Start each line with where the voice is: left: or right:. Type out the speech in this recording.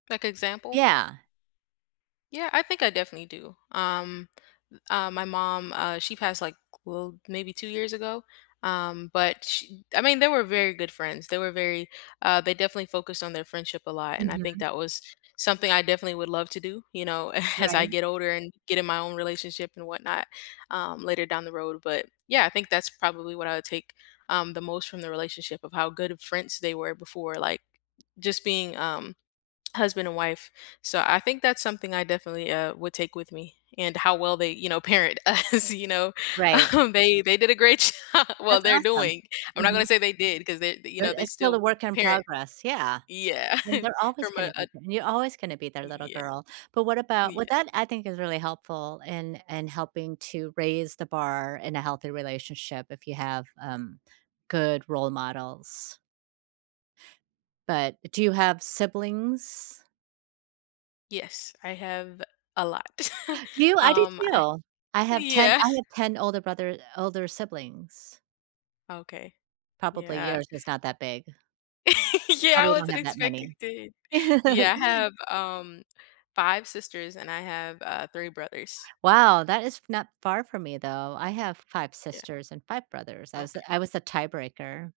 left: Like, example?
right: Yeah.
left: Yeah, I think I definitely do, um, u uh, my mom, uh, she passed, like, well, maybe 2 years ago, um, but sh I mean, they were very good friends. They were very uh, they definitely focused on their friendship a lot, and I think
right: Mhm.
left: that was something I definitely would love to do, you know, as I
right: Right.
left: get older, and get in my own relationship and whatnot, um, later down the road, but, yeah, I think that's probably what I would take, um, the most from the relationship, of how good of friends they were before, like, just being, um, husband and wife. So, I think that's something I definitely, uh, would take with me, and how well they, you know, parent us, you know,
right: Right.
left: um, they they did a great job! Well,
right: That's
left: they're
right: awesome,
left: doing I'm not gonna
right: mhm.
left: say they did, 'cause they, you
right: But
left: know, they
right: it's still a
left: still
right: work in
left: parent,
right: progress, yeah,
left: yeah.
right: and they're always
left: From
right: gonna
left: a a
right: be you're always gonna be their little
left: Yeah,
right: girl, but what about well,
left: yeah.
right: that I think is really helpful, in in helping to raise the bar in a healthy relationship, if you have, um, good role models. But, do you have siblings?
left: Yes, I have a lot,
right: Do you? I do
left: um, I
right: too! I have 10
left: Yeah.
right: I have 10 older brother older siblings.
left: Okay,
right: Probably
left: yeah.
right: yours is not that big.
left: Yeah, I
right: Probably don't
left: wasn't
right: have that
left: expecting
right: many.
left: to yeah, I have, um, 5 sisters, and I have, uh, 3 brothers.
right: Wow, that is f not far from me, though, I have 5
left: Yeah,
right: sisters and 5 brothers, I was a I
left: okay.
right: was the tiebreaker.